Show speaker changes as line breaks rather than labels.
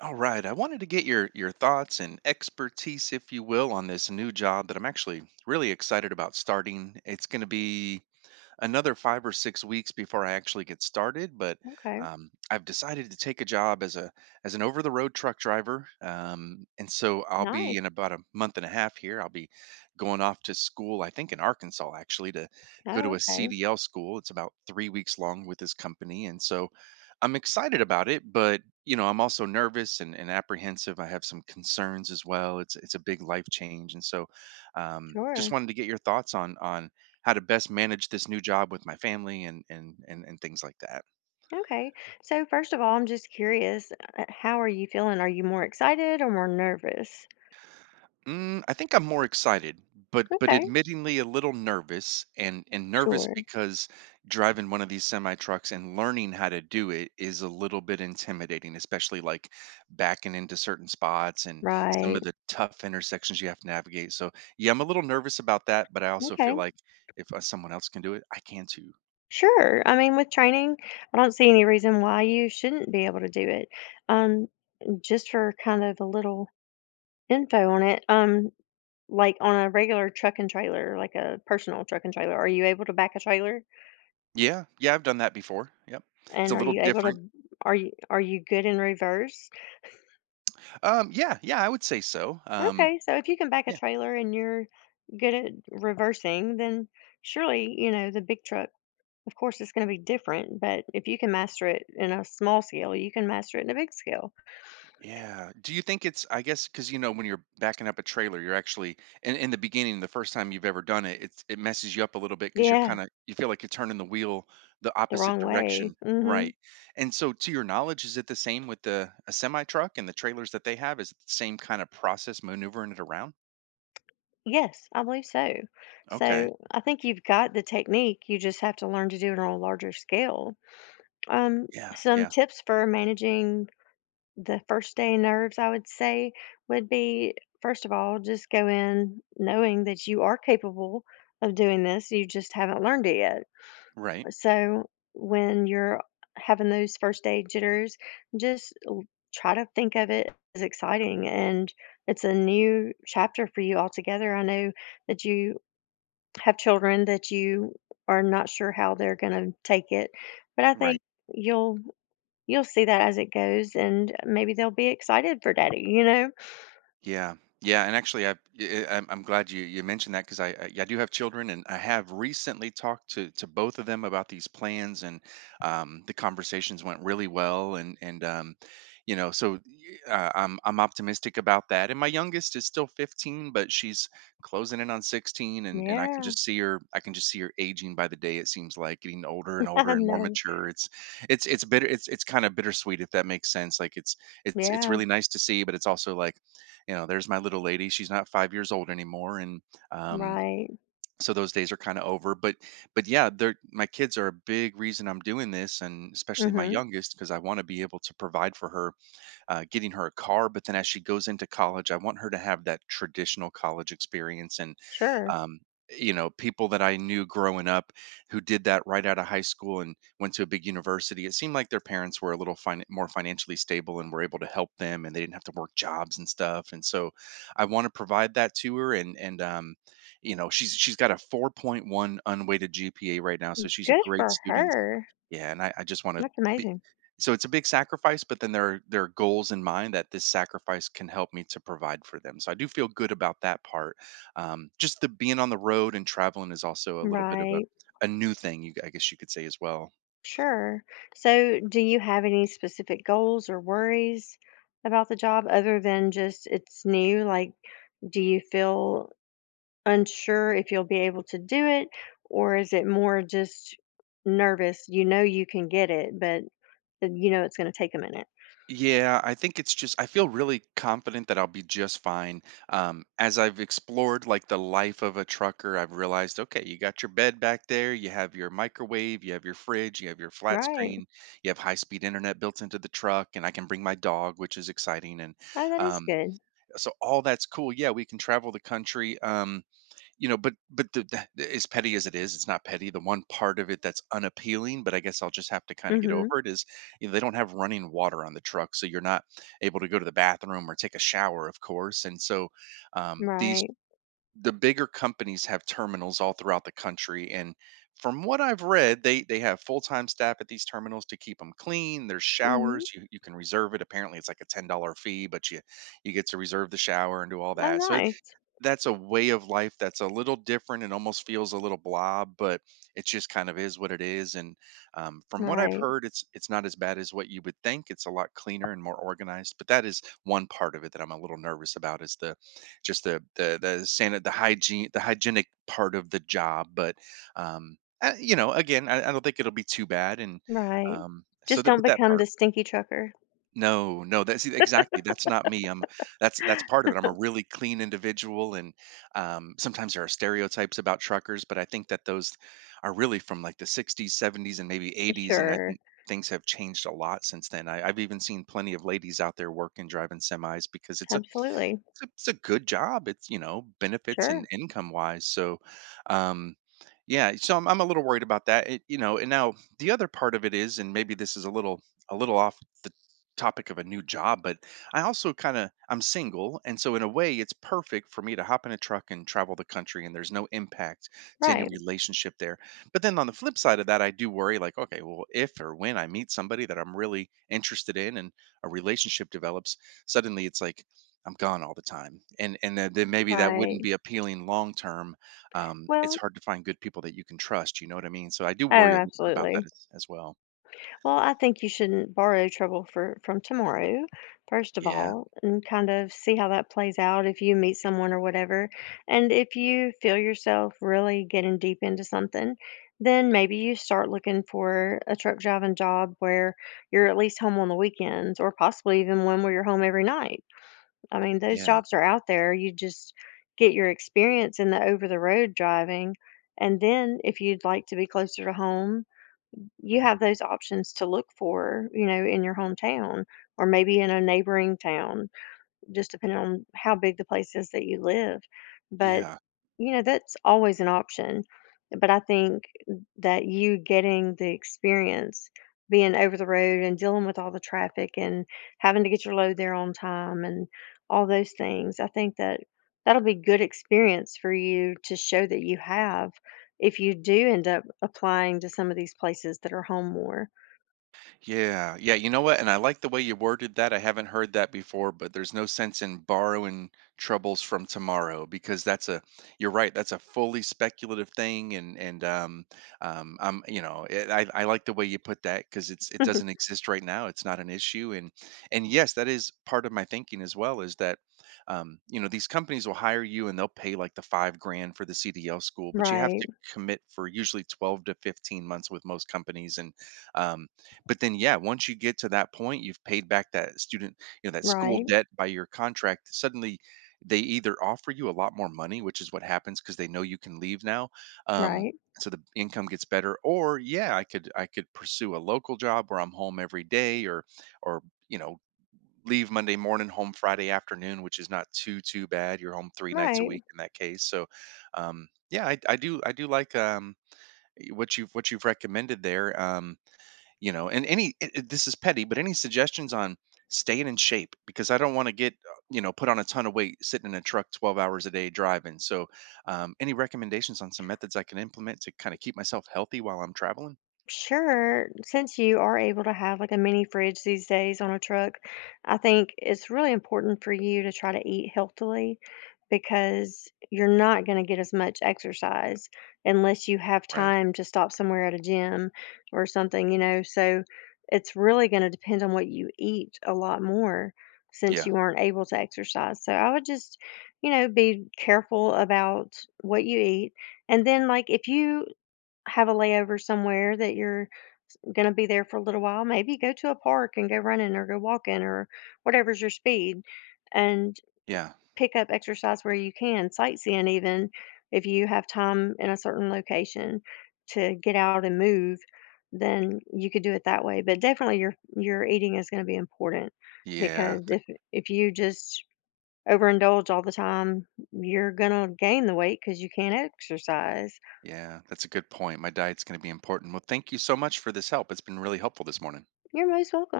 All right. I wanted to get your thoughts and expertise, if you will, on this new job that I'm actually really excited about starting. It's going to be another 5 or 6 weeks before I actually get started. But
Okay.
I've decided to take a job as a as an over the road truck driver, and so I'll be
Nice.
in about a month and a half here. I'll be going off to school, I think in Arkansas actually, to go
Oh,
to a
okay.
CDL school. It's about 3 weeks long with this company, and so I'm excited about it, but I'm also nervous and apprehensive. I have some concerns as well. It's a big life change, and so just
Sure.
wanted to get your thoughts on how to best manage this new job with my family and things like that.
Okay. So first of all, I'm just curious, how are you feeling? Are you more excited or more nervous?
I think I'm more excited, but
Okay.
admittingly a little nervous and nervous
Sure.
because driving one of these semi trucks and learning how to do it is a little bit intimidating, especially like backing into certain spots and some
Right.
of the tough intersections you have to navigate. So yeah, I'm a little nervous about that, but I also
Okay.
feel like if someone else can do it, I can too.
Sure. I mean, with training, I don't see any reason why you shouldn't be able to do it. Um, just for kind of a little info on it, like on a regular truck and trailer, like a personal truck and trailer, are you able to back a trailer?
Yeah, yeah, I've done that before. Yep, it's
And
a
are
little
you able to,
different.
are you good in reverse?
Yeah, yeah, I would say so.
Okay, so if you can back a
Yeah,
trailer and you're good at reversing, then surely, you know, the big truck, of course, it's going to be different. But if you can master it in a small scale, you can master it in a big scale.
yeah. Do you think it's, I guess, because when you're backing up a trailer, you're actually, in the beginning, the first time you've ever done it, it messes you up a little bit because you're
Yeah,
kind of, you feel like you're turning the wheel the
the
opposite
wrong way.
direction.
Hmm.
Right. And so, to your knowledge, is it the same with the a semi truck and the trailers that they have? Is it the same kind of process maneuvering it around?
Yes, I believe so.
Okay.
So I think you've got the technique. You just have to learn to do it on a larger scale. Um,
Yeah.
some
Yeah.
tips for managing the first day nerves, I would say, would be, first of all, just go in knowing that you are capable of doing this. You just haven't learned it yet.
Right.
So when you're having those first day jitters, just l- try to think of it as exciting and it's a new chapter for you altogether. I know that you have children that you are not sure how they're going to take it, but I
Right.
think you'll you'll see that as it goes, and maybe they'll be excited for daddy, you know?
Yeah. Yeah, and actually, I'm glad you mentioned that because I yeah, I do have children, and I have recently talked to both of them about these plans, and the conversations went really well, and so I'm optimistic about that. And my youngest is still 15, but she's closing in on 16, and I can
Yeah.
just see her I can just see her aging by the day. It seems like getting older and
I
older and more
know.
mature. It's bitter. It's kind of bittersweet if that makes sense. Like it's
Yeah.
really nice to see, but it's also like there's my little lady. She's not 5 years old anymore, and um,
Right.
so those days are kind of over. But yeah, they're my kids are a big reason I'm doing this, and
Mm.
especially my
Mhm.
youngest because I want to be able to provide for her, getting her a car. But then as she goes into college, I want her to have that traditional college experience, and
Sure.
um, people that I knew growing up who did that right out of high school and went to a big university. It seemed like their parents were a little more financially stable and were able to help them, and they didn't have to work jobs and stuff, and so I want to provide that to her. And she's got a 4.1 unweighted GPA right now, so she's a
Good
great
for
student.
her.
Yeah, and I just wanna
That's
be
amazing.
so it's a big sacrifice, but then there are goals in mind that this sacrifice can help me to provide for them, so I do feel good about that part. Just the being on the road and traveling is also a little bit of a
Right.
a new thing, you I guess you could say as well.
Sure. So, do you have any specific goals or worries about the job other than just it's new? Like, do you feel unsure if you'll be able to do it? Or is it more just nervous? You know you can get it, but you know it's going to take a minute.
Yeah, I think it's just I feel really confident that I'll be just fine. As I've explored like the life of a trucker, I've realized, okay, you got your bed back there, you have your microwave, you have your fridge, you have your flat
Right.
screen, you have high-speed internet built into the truck, and I can bring my dog, which is exciting. And
Oh, that is
um,
good.
so all that's cool. Yeah, we can travel the country. But the as petty as it is, it's not petty. The one part of it that's unappealing, but I guess I'll just have to kind of get
Mhm.
over it is, they don't have running water on the truck, so you're not able to go to the bathroom or take a shower, of course. And so um, these
Right.
the bigger companies have terminals all throughout the country, and from what I've read, they have full time staff at these terminals to keep them clean. There's
Mhm.
showers you can reserve it. Apparently, it's like a $10 fee, but you get to reserve the shower and do all
Oh,
that. So
nice.
that's a way of life that's a little different and almost feels a little blob, but it just kind of is what it is. And from what I've
Right.
heard, it's not as bad as what you would think. It's a lot cleaner and more organized. But that is one part of it that I'm a little nervous about is the just the sanit the hygienic part of the job. But um, again, I don't think it'll be too bad. And
Right.
so
Just
that
don't
but that
become the
part.
stinky trucker.
No, no, that's exactly, that's not me, I'm that's part of it, I'm a really clean individual, and, sometimes there are stereotypes about truckers, but I think that those are really from, like, the '60s, '70s, and maybe '80s, and I
Sure.
think things have changed a lot since then. I've even seen plenty of ladies out there working, driving semis because it's a
Absolutely.
it's a it's a good job. It's, benefits
Sure.
and income-wise, so, um, yeah, so I'm a little worried about that, and now the other part of it is, and maybe this is a little off the topic of a new job, but I also kinda I'm single, and so in a way, it's perfect for me to hop in a truck and travel the country, and there's no impact to any
Right.
relationship there, but then on the flip side of that, I do worry, like, okay, well, if or when I meet somebody that I'm really interested in and a relationship develops, suddenly it's like, I'm gone all the time, and then maybe that wouldn't
Right.
be appealing long term. It's
Well,
hard to find good people that you can trust. You know what I mean? So I do
oh,
worry a little bit about that
absolutely.
as well.
Well, I think you shouldn't borrow trouble for from tomorrow, first of
Yeah,
all, and kind of see how that plays out if you meet someone or whatever. And if you feel yourself really getting deep into something, then maybe you start looking for a truck driving job where you're at least home on the weekends or possibly even one where you're home every night. I mean, those
yeah,
jobs are out there. You just get your experience in the over the road driving. And then if you'd like to be closer to home, you have those options to look for, you know, in your hometown or maybe in a neighboring town just depending on how big the place is that you live. But,
yeah.
you know, that's always an option. But I think that you getting the experience, being over the road and dealing with all the traffic and having to get your load there on time and all those things, I think that that'll be good experience for you to show that you have if you do end up applying to some of these places that are home more.
Yeah, yeah, you know what? And I like the way you worded that. I haven't heard that before, but there's no sense in borrowing troubles from tomorrow because that's a you're right, that's a fully speculative thing and I like the way you put that because it doesn't exist right now. It's not an issue, and yes, that is part of my thinking as well is that these companies will hire you and they'll pay like the 5 grand for the CDL school, but you have
Right,
to commit for usually 12 to 15 months with most companies, and um but then, yeah, once you get to that point, you've paid back that school
right,
debt by your contract. Suddenly, they either offer you a lot more money, which is what happens because they know you can leave now. Um,
right,
so the income gets better, or yeah, I could pursue a local job where I'm home every day, or you know leave Monday morning, home Friday afternoon, which is not too too bad. You're home 3 nights a
right.
week in that case. So yeah, I do like what you've recommended there. You know and any it, it- This is petty but any suggestions on staying in shape because I don't want to get put on a ton of weight sitting in a truck 12 hours a day driving. So any recommendations on some methods I can implement to kind of keep myself healthy while I'm traveling?
Sure. Since you are able to have like a mini fridge these days on a truck, I think it's really important for you to try to eat healthily because you're not going to get as much exercise unless you have
Right.
time to stop somewhere at a gym or something, you know. So it's really going to depend on what you eat a lot more since
Yeah,
you aren't able to exercise. So I would just, you know, be careful about what you eat. And then, like, if you have a layover somewhere that you're going to be there for a little while, maybe go to a park and go running or go walking or whatever's your speed and
yeah,
pick up exercise where you can, sightseeing even if you have time in a certain location to get out and move, then you could do it that way. But definitely your eating is going to be important
yeah.
because if you just overindulge all the time, you're going to gain the weight cuz you can't exercise.
Yeah, that's a good point. My diet's going to be important. Well, thank you so much for this help. It's been really helpful this morning.
You're most welcome.